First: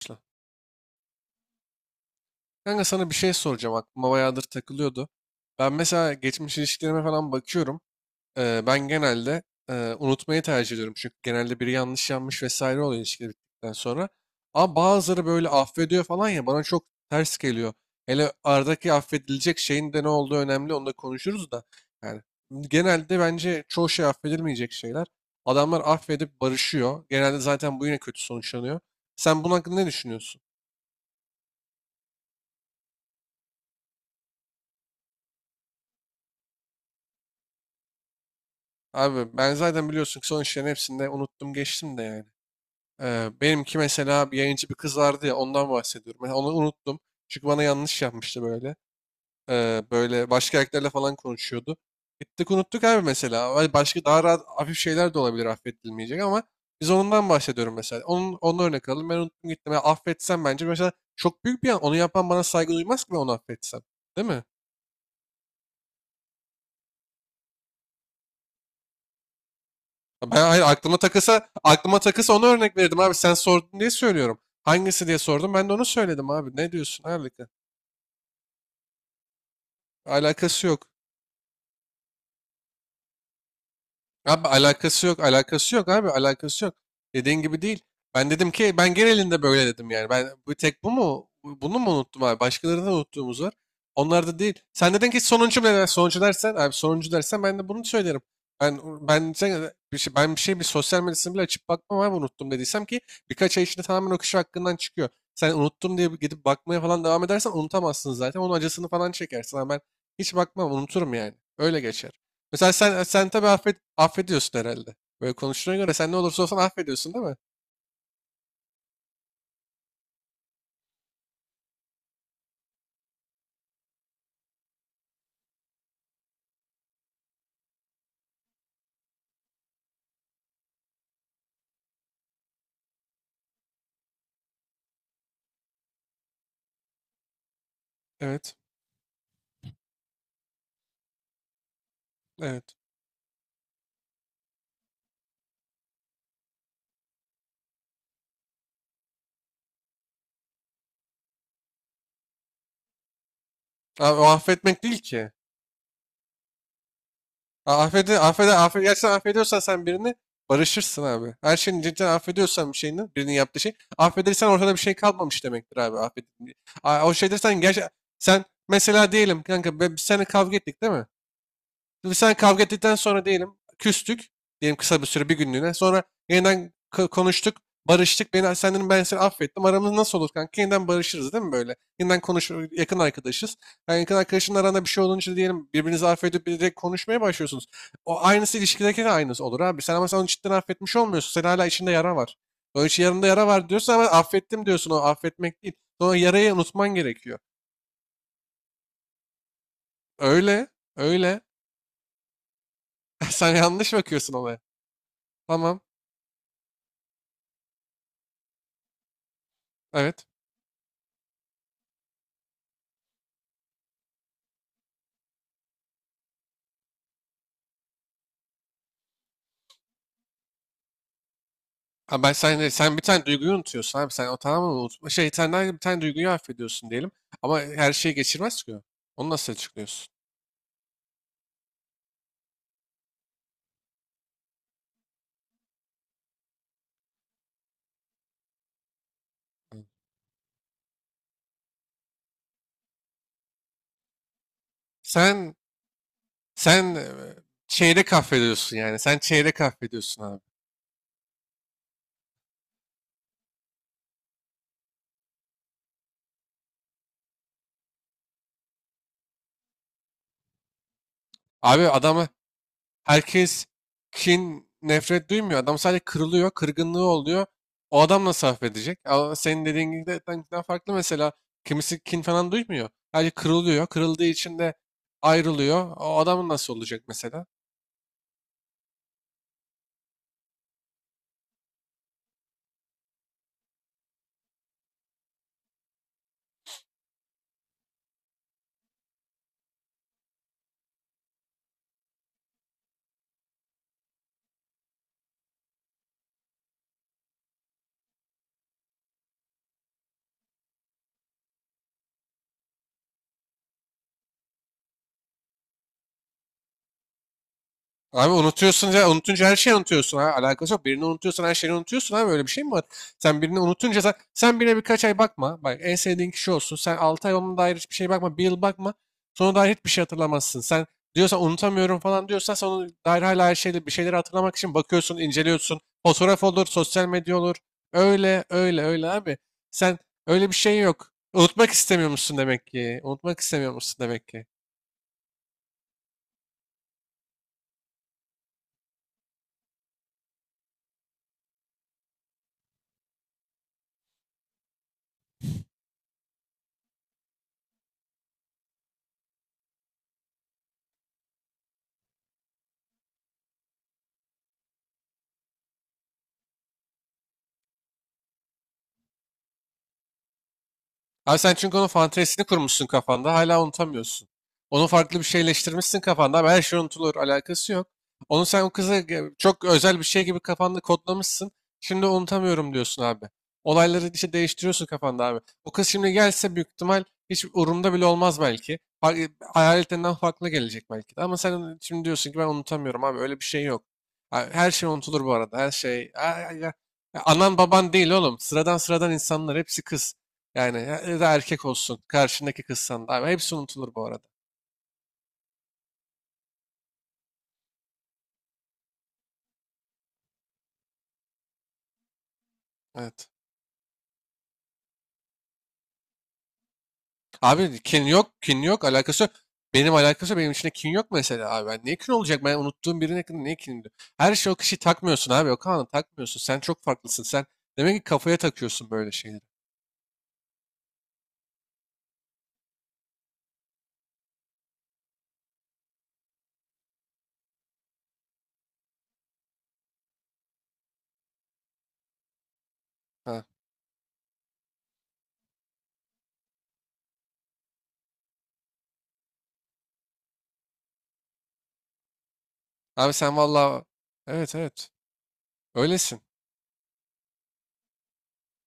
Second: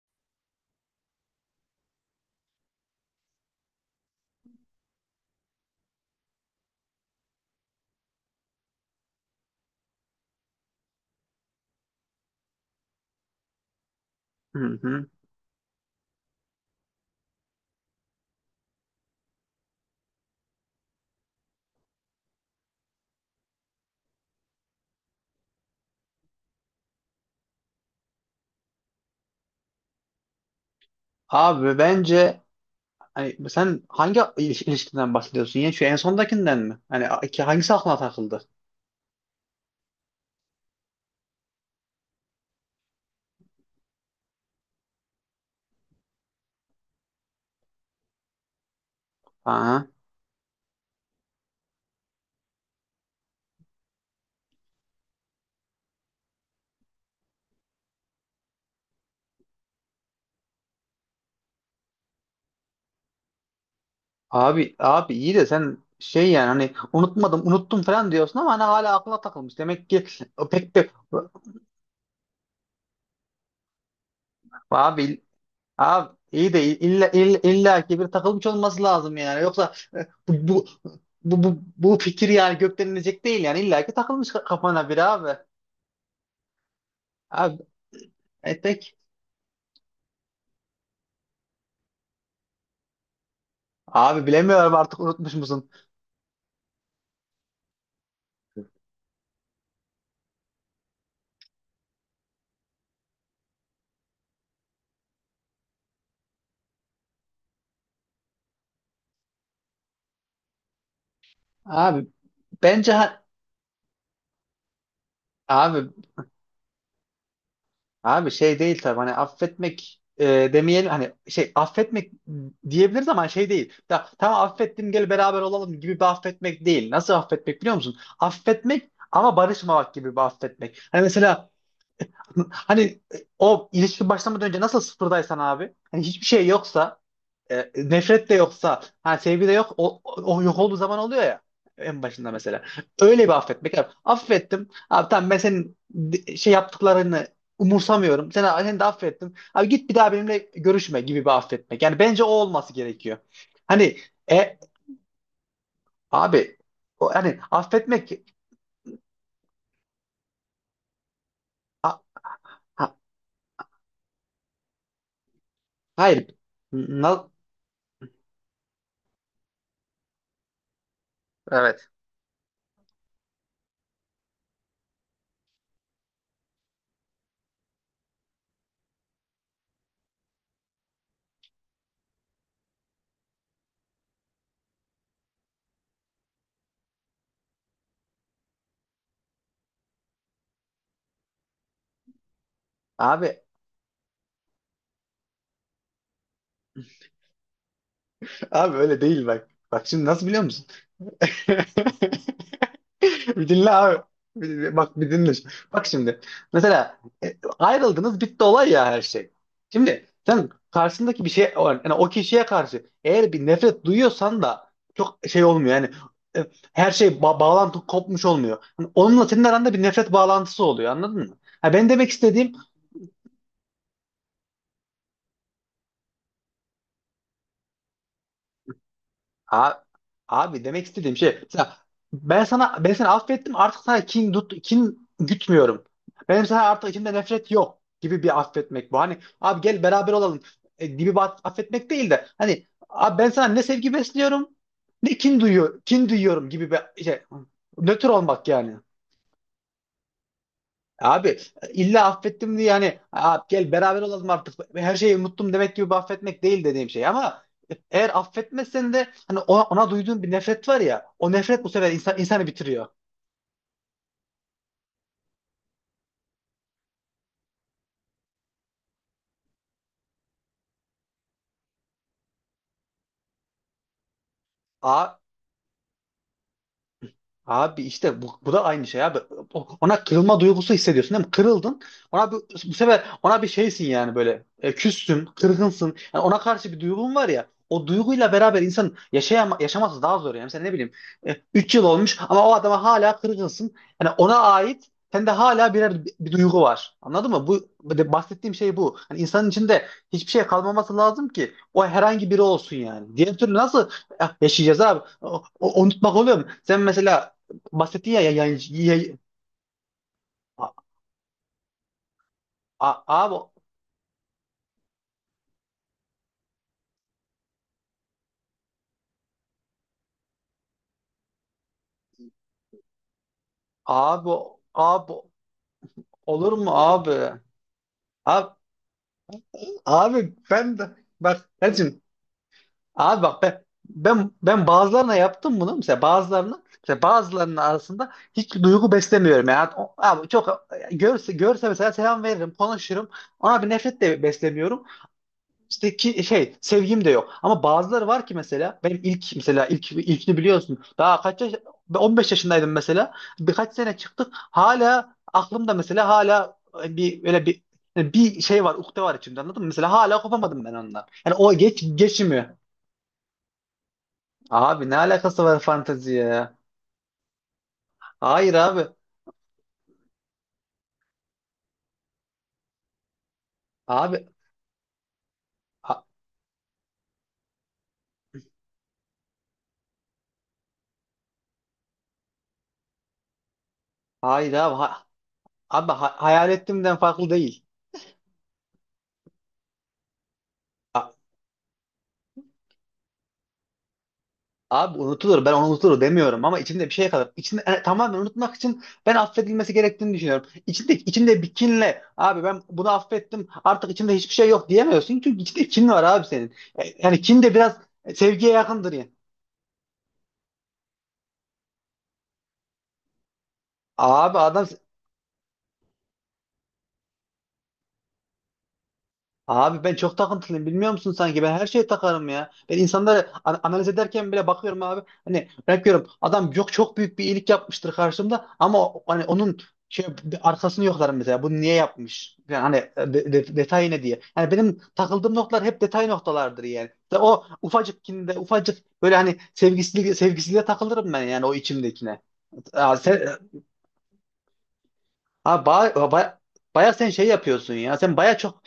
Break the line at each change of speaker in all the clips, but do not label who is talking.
Başla. Kanka sana bir şey soracağım. Aklıma bayağıdır takılıyordu. Ben mesela geçmiş ilişkilerime falan bakıyorum. Ben genelde unutmayı tercih ediyorum. Çünkü genelde biri yanlış yanmış vesaire oluyor ilişkiler bittikten sonra. Ama
Hı hı.
bazıları böyle affediyor falan ya bana çok ters geliyor. Hele aradaki affedilecek şeyin de ne olduğu önemli. Onu da konuşuruz da. Yani genelde bence çoğu şey affedilmeyecek şeyler. Adamlar affedip barışıyor. Genelde zaten bu yine kötü sonuçlanıyor. Sen bunun hakkında ne düşünüyorsun?
Abi bence hani sen hangi ilişkiden bahsediyorsun ya? Şu en sondakinden mi? Hani ki hangisi aklına takıldı?
Abi ben zaten biliyorsun ki son işlerin hepsinde unuttum geçtim de yani. Benimki mesela bir yayıncı bir kız vardı ya ondan bahsediyorum. Ben onu unuttum. Çünkü bana yanlış yapmıştı böyle.
Ha.
Böyle başka erkeklerle falan konuşuyordu. Gittik unuttuk abi mesela. Vay, başka daha rahat hafif şeyler de olabilir affedilmeyecek ama biz ondan bahsediyorum mesela. Onun örnek alalım. Ben unuttum gittim. Yani affetsem bence mesela çok büyük bir yan. Onu yapan bana saygı duymaz ki ben onu affetsem. Değil mi?
Abi iyi de sen şey yani hani unutmadım unuttum falan diyorsun ama hani hala aklına takılmış. Demek ki
Ben,
o
hayır,
pek de
aklıma takılsa aklıma takılsa onu örnek verirdim abi. Sen sordun diye söylüyorum. Hangisi diye
abi
sordum. Ben de onu
abi
söyledim abi.
iyi de
Ne diyorsun
illa
abi?
illa, illa ki bir takılmış olması lazım yani. Yoksa bu bu
Alakası yok.
bu, bu, bu fikir yani gökten inecek değil, yani illa ki takılmış
Abi
kafana bir
alakası yok,
abi.
alakası yok abi, alakası yok. Dediğin
Abi
gibi değil. Ben dedim ki ben
etek,
genelinde böyle dedim yani. Ben bu tek bu mu? Bunu mu unuttum abi? Başkalarını da unuttuğumuz var.
abi
Onlar da değil.
bilemiyorum
Sen
artık,
dedin ki
unutmuş
sonuncu mu?
musun?
Sonuncu dersen abi, sonuncu dersen ben de bunu söylerim. Ben ben ben bir sosyal medyasını bile açıp bakmam abi, unuttum dediysem ki birkaç ay içinde tamamen o kişi hakkından çıkıyor. Sen unuttum diye gidip bakmaya falan devam edersen unutamazsın zaten. Onun acısını falan çekersin. Ama ben hiç bakmam, unuturum yani. Öyle
Abi
geçer. Mesela
bence
sen sen tabii affediyorsun herhalde. Böyle konuştuğuna
abi
göre sen ne olursa olsun affediyorsun değil mi?
abi şey değil tabii, hani affetmek, demeyelim, hani şey affetmek diyebiliriz ama şey değil. Ta, tamam affettim gel beraber olalım gibi bir affetmek değil. Nasıl affetmek biliyor musun? Affetmek ama barışmamak gibi bir affetmek. Hani mesela, hani o ilişki başlamadan önce nasıl sıfırdaysan abi, hani hiçbir şey yoksa, nefret de
Evet.
yoksa, ha sevgi de yok, o yok olduğu zaman oluyor ya en başında mesela.
Evet.
Öyle bir affetmek. Abi, affettim. Abi tamam, ben senin şey yaptıklarını umursamıyorum. Seni de affettim. Abi git bir daha benimle görüşme gibi bir affetmek. Yani bence o olması gerekiyor. Hani
Abi, o
e,
affetmek değil ki.
abi, o, hani affetmek.
Affede, affede, affede, gerçekten affediyorsan sen birini barışırsın abi. Her şeyini cidden affediyorsan bir
ha,
şeyini, birinin yaptığı şey. Affedersen ortada bir şey kalmamış demektir abi. Affet.
hayır.
O
Na-
şey dersen gerçekten, sen mesela diyelim kanka, biz seninle kavga ettik değil mi?
evet.
Şimdi sen kavga ettikten sonra diyelim küstük. Diyelim kısa bir süre, bir günlüğüne. Sonra yeniden konuştuk. Barıştık. Ben seni affettim. Aramız nasıl olur kanka? Yeniden barışırız değil mi böyle? Yeniden konuş, yakın arkadaşız. Yani yakın arkadaşın aranda bir şey olunca diyelim birbirinizi affedip direkt konuşmaya başlıyorsunuz. O aynısı, ilişkideki de aynısı olur abi. Sen ama sen onu cidden affetmiş olmuyorsun. Senin hala içinde yara var. Onun için yanında
Abi
yara var diyorsun ama affettim diyorsun. O affetmek değil. Sonra yarayı unutman gerekiyor.
abi öyle değil bak. Bak şimdi, nasıl biliyor musun?
Öyle. Öyle.
Bir
Sen
dinle
yanlış
abi.
bakıyorsun
Bir-
olaya.
bir- Bak bir dinle şimdi.
Tamam.
Bak şimdi. Mesela ayrıldınız, bitti olay ya, her şey. Şimdi
Evet.
sen karşısındaki bir şey, yani o kişiye karşı eğer bir nefret duyuyorsan da çok şey olmuyor yani, e, her şey, bağlantı kopmuş olmuyor. Hani onunla senin aranda bir nefret bağlantısı oluyor, anladın mı? Ha, ben demek
Abi,
istediğim.
sen bir tane duyguyu unutuyorsun abi. Sen o tamamen unutma. Sen de bir tane duyguyu affediyorsun diyelim. Ama her şeyi geçirmez ki o. Onu nasıl
Abi,
açıklıyorsun?
abi demek istediğim şey mesela, ben sana, ben seni affettim artık, sana kin gütmüyorum. Benim sana artık içimde nefret yok gibi bir affetmek bu. Hani abi gel
Hı.
beraber olalım, gibi bir affetmek değil de, hani abi ben sana ne sevgi besliyorum, ne
Sen
kin duyuyorum gibi
sen
bir
e,
şey, nötr
çeyrek
olmak yani.
affediyorsun yani. Sen çeyrek affediyorsun abi.
Abi illa affettim diye yani, "Aa, gel beraber olalım, artık her şeyi unuttum" demek gibi bir affetmek değil dediğim şey, ama eğer affetmezsen de hani, ona duyduğun bir nefret var ya, o nefret bu
Abi
sefer
adamı
insanı bitiriyor.
herkes kin, nefret duymuyor. Adam sadece kırılıyor. Kırgınlığı oluyor. O adam nasıl affedecek? Ama senin dediğin gibi de farklı mesela. Kimisi kin falan duymuyor. Sadece kırılıyor. Kırıldığı için de
Aa.
ayrılıyor. O adamın nasıl olacak mesela?
Abi işte bu da aynı şey abi. Ona kırılma duygusu hissediyorsun değil mi? Kırıldın. Ona bir, bu sefer ona bir şeysin yani, böyle. E, küstün, kırgınsın. Yani ona karşı bir duygun var ya. O duyguyla beraber insan yaşaması daha zor yani. Mesela ne bileyim, 3 yıl olmuş ama o adama hala kırgınsın. Yani ona ait sende hala bir duygu var. Anladın mı? Bu bahsettiğim şey bu. Hani insanın içinde hiçbir şey kalmaması lazım ki o herhangi biri olsun yani. Diğer türlü nasıl yaşayacağız abi? Unutmak oluyor mu? Sen mesela bahsetti ya,
Abi,
yayıncı.
unutuyorsun ya, unutunca her şeyi unutuyorsun, ha
A-
alakası yok. Birini unutuyorsan her şeyi unutuyorsun abi, öyle bir şey mi var?
a- abi
Sen birini unutunca sen birine birkaç ay bakma. Bak en sevdiğin kişi olsun. Sen 6 ay onun dair hiçbir şey bakma. Bir yıl bakma. Sonra dair hiçbir şey hatırlamazsın. Sen diyorsan unutamıyorum falan diyorsan sen onun dair hala her şeyle bir şeyleri
abi
hatırlamak için
Abi
bakıyorsun, inceliyorsun. Fotoğraf
olur
olur,
mu
sosyal
abi?
medya olur. Öyle
Abi,
öyle öyle abi. Sen,
abi
öyle bir
ben
şey
de,
yok.
bak
Unutmak
Ercim,
istemiyor musun demek ki?
abi
Unutmak
bak ben
istemiyor musun demek
ben
ki?
ben bazılarına yaptım bunu mesela, bazılarına mesela, bazılarının arasında hiç duygu beslemiyorum yani. Abi çok görse görse mesela selam veririm, konuşurum, ona bir nefret de beslemiyorum. İşte ki şey, sevgim de yok. Ama bazıları var ki mesela, benim ilk, mesela ilkini biliyorsun. Daha kaç yaş, 15 yaşındaydım mesela. Birkaç sene çıktık. Hala aklımda mesela, hala bir öyle bir, bir şey var, ukde var içimde, anladın mı? Mesela hala kopamadım ben ondan. Yani
Abi
o
sen çünkü
geç
onun
geçmiyor.
fantezisini kurmuşsun kafanda. Hala unutamıyorsun. Onu
Abi ne
farklı bir
alakası var
şeyleştirmişsin
fantezi
kafanda. Abi
ya?
her şey unutulur. Alakası yok. Onu
Hayır
sen o
abi.
kıza çok özel bir şey gibi kafanda kodlamışsın. Şimdi unutamıyorum diyorsun abi. Olayları
Abi
işte değiştiriyorsun kafanda abi. O kız
ha-
şimdi gelse büyük ihtimal hiç umurumda bile olmaz belki. Hayaletlerinden farklı gelecek belki de. Ama sen şimdi diyorsun ki ben unutamıyorum abi. Öyle bir şey yok.
hayır
Her
abi.
şey unutulur bu arada. Her
Abi,
şey. Ay,
hayal
ay, ay.
ettiğimden
Ya
farklı
anan
değil.
baban değil oğlum. Sıradan sıradan insanlar hepsi kız. Yani ya da erkek olsun. Karşındaki kızsan da. Abi hepsi unutulur bu arada.
Abi unutulur. Ben onu unutulur demiyorum ama içinde bir şey kalır. İçinde, tamamen unutmak için ben affedilmesi gerektiğini düşünüyorum. İçinde bir kinle abi, ben bunu
Evet.
affettim, artık içimde hiçbir şey yok diyemiyorsun. Çünkü içinde kin var abi senin. Yani kin de biraz
Abi kin yok.
sevgiye
Kin yok.
yakındır ya.
Alakası yok. Benim alakası yok. Benim içinde kin yok mesela abi. Ben niye kin olacak? Ben unuttuğum birine niye kin diyor? Her
Abi
şey o
adam.
kişiyi takmıyorsun abi. O kanı takmıyorsun. Sen çok farklısın. Sen demek ki kafaya takıyorsun böyle şeyleri.
Abi ben çok takıntılıyım, bilmiyor musun, sanki ben her şeye takarım ya. Ben insanları analiz ederken bile bakıyorum abi. Hani örnek, adam yok, çok büyük bir iyilik yapmıştır karşımda, ama hani onun şey, bir arkasını yoklarım mesela, bunu niye yapmış? Yani hani,
Ha.
detayı ne diye. Yani benim takıldığım noktalar hep detay noktalardır yani. İşte o ufacık kinde, ufacık, böyle hani sevgisizliğe takılırım ben, yani o içimdekine. Aa,
Abi
sen,
sen vallahi, evet evet,
ha, ba,
öylesin.
ba, baya sen şey yapıyorsun ya, sen baya çok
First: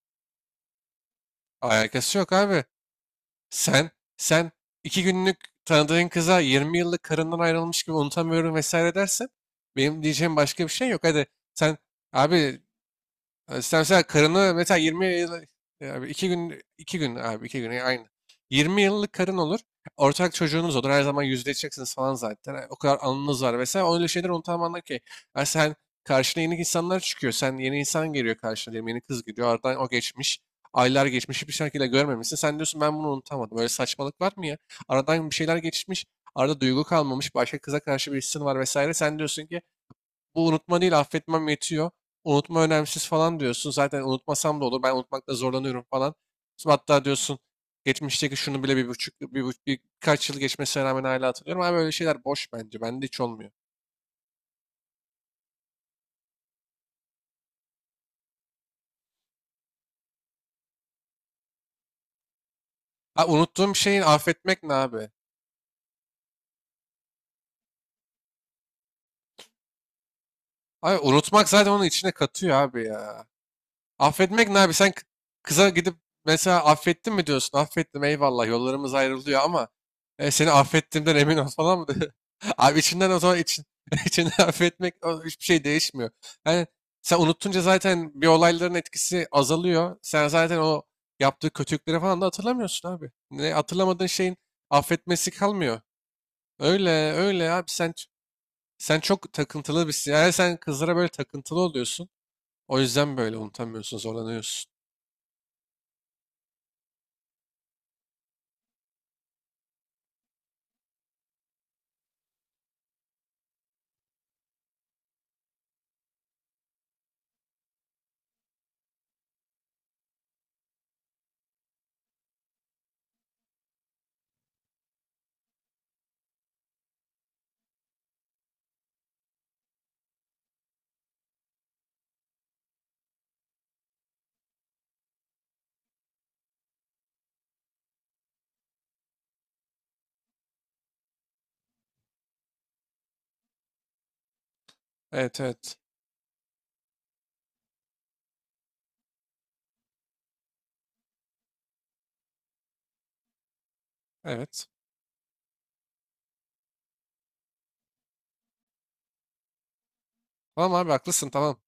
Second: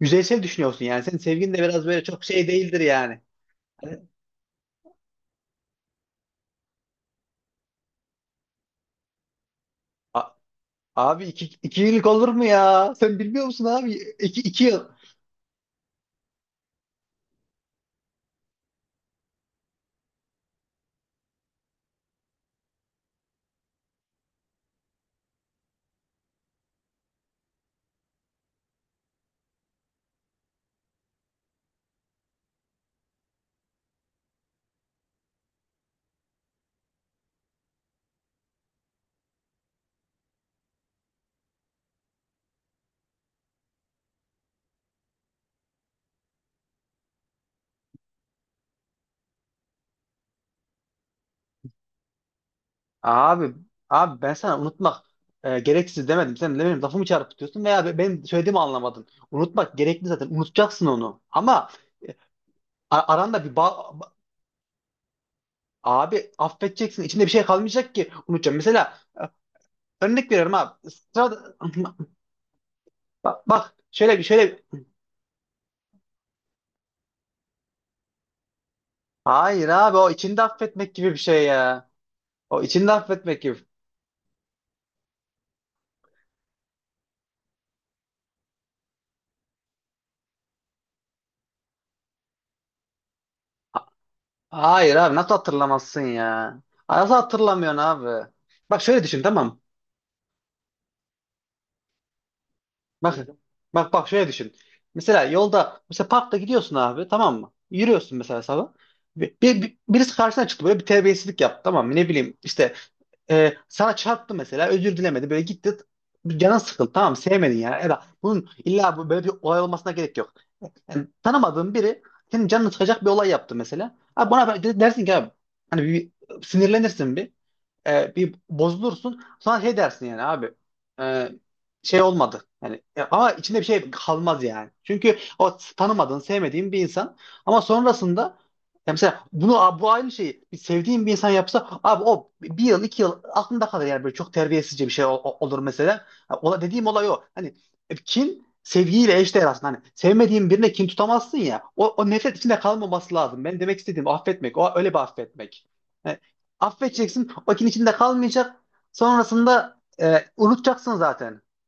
yüzeysel düşünüyorsun yani. Senin sevgin de biraz böyle
Alakası
çok
yok
şey
abi.
değildir yani.
Sen
Hani,
sen iki günlük tanıdığın kıza 20 yıllık karından ayrılmış gibi unutamıyorum vesaire dersen benim
a-
diyeceğim başka bir şey yok.
abi
Hadi
iki,
sen
iki yıllık, olur mu
abi.
ya? Sen bilmiyor
Yani
musun
sen
abi?
mesela
İki,
karını
iki
mesela
yıl.
20 yıl, yani iki gün, iki gün abi, iki gün yani aynı. 20 yıllık karın olur. Ortak çocuğunuz olur. Her zaman yüzleşeceksiniz falan zaten. Yani o kadar anınız var vesaire. Öyle şeyler unutamam ki. Yani sen, karşına yeni insanlar çıkıyor. Sen, yeni insan geliyor karşına diyelim. Yeni kız geliyor. Aradan o geçmiş. Aylar geçmiş. Hiçbir şekilde görmemişsin. Sen diyorsun ben bunu unutamadım. Böyle saçmalık var mı ya? Aradan bir şeyler geçmiş. Arada duygu kalmamış. Başka kıza karşı bir hissin var vesaire. Sen diyorsun ki bu unutma değil, affetmem yetiyor. Unutma önemsiz falan diyorsun. Zaten unutmasam da olur. Ben unutmakta zorlanıyorum falan. Sonra hatta diyorsun, geçmişteki şunu bile birkaç yıl geçmesine rağmen hala hatırlıyorum. Abi öyle şeyler boş bence. Bende hiç olmuyor.
Abi, abi ben sana unutmak gereksiz demedim. Sen de benim lafımı çarpıtıyorsun veya benim söylediğimi anlamadın. Unutmak gerekli zaten. Unutacaksın onu. Ama e,
Ha,
aranda bir
unuttuğum
bağ...
şeyi affetmek ne abi?
Abi affedeceksin. İçinde bir şey kalmayacak ki unutacağım. Mesela örnek veriyorum abi.
Abi unutmak
Sırada...
zaten onun içine katıyor abi ya.
Bak, bak,
Affetmek ne abi? Sen kıza gidip mesela affettin mi diyorsun? Affettim, eyvallah, yollarımız ayrılıyor
hayır
ama
abi, o içinde
seni
affetmek gibi bir
affettiğimden emin
şey
ol falan mı?
ya. O
Abi
içinde
içinden o zaman
affetmek gibi.
için, içinden affetmek, o hiçbir şey değişmiyor. Yani sen unuttunca zaten bir olayların etkisi azalıyor. Sen zaten o yaptığı kötülükleri falan da hatırlamıyorsun abi. Ne hatırlamadığın şeyin
Hayır abi, nasıl
affetmesi kalmıyor.
hatırlamazsın ya?
Öyle
Ay, nasıl
öyle abi,
hatırlamıyorsun
sen ç-
abi? Bak
sen
şöyle düşün,
çok
tamam mı?
takıntılı birsin. Yani sen kızlara böyle takıntılı oluyorsun. O yüzden
Bak
böyle
bak
unutamıyorsun,
bak şöyle düşün.
zorlanıyorsun.
Mesela yolda, mesela parkta gidiyorsun abi, tamam mı? Yürüyorsun mesela sabah. Birisi karşına çıktı, böyle bir terbiyesizlik yaptı, tamam mı? Ne bileyim işte, sana çarptı mesela, özür dilemedi, böyle gitti. Canın sıkıldı, tamam mı? Sevmedin yani. Eda, bunun illa böyle bir olay olmasına gerek yok. Yani tanımadığın biri senin canını sıkacak bir olay yaptı mesela. Abi buna dersin ki abi, hani bir sinirlenirsin, bir bir bozulursun, sonra şey dersin yani abi, e, şey olmadı. Yani ama içinde bir şey kalmaz yani. Çünkü o tanımadığın, sevmediğin bir insan, ama sonrasında ya, mesela bunu, bu aynı şeyi bir sevdiğin bir insan yapsa abi, o bir yıl 2 yıl aklında kalır yani, böyle çok terbiyesizce bir şey
Evet
olur
evet.
mesela. Ha, ola, dediğim olay o. Hani kin sevgiyle eşdeğer aslında. Hani sevmediğin birine kin tutamazsın ya. O nefret içinde kalmaması lazım. Ben demek istediğim o affetmek.
Evet.
O öyle bir affetmek. Yani affedeceksin. O kin içinde kalmayacak. Sonrasında
Tamam abi,
unutacaksın
haklısın,
zaten.
tamam.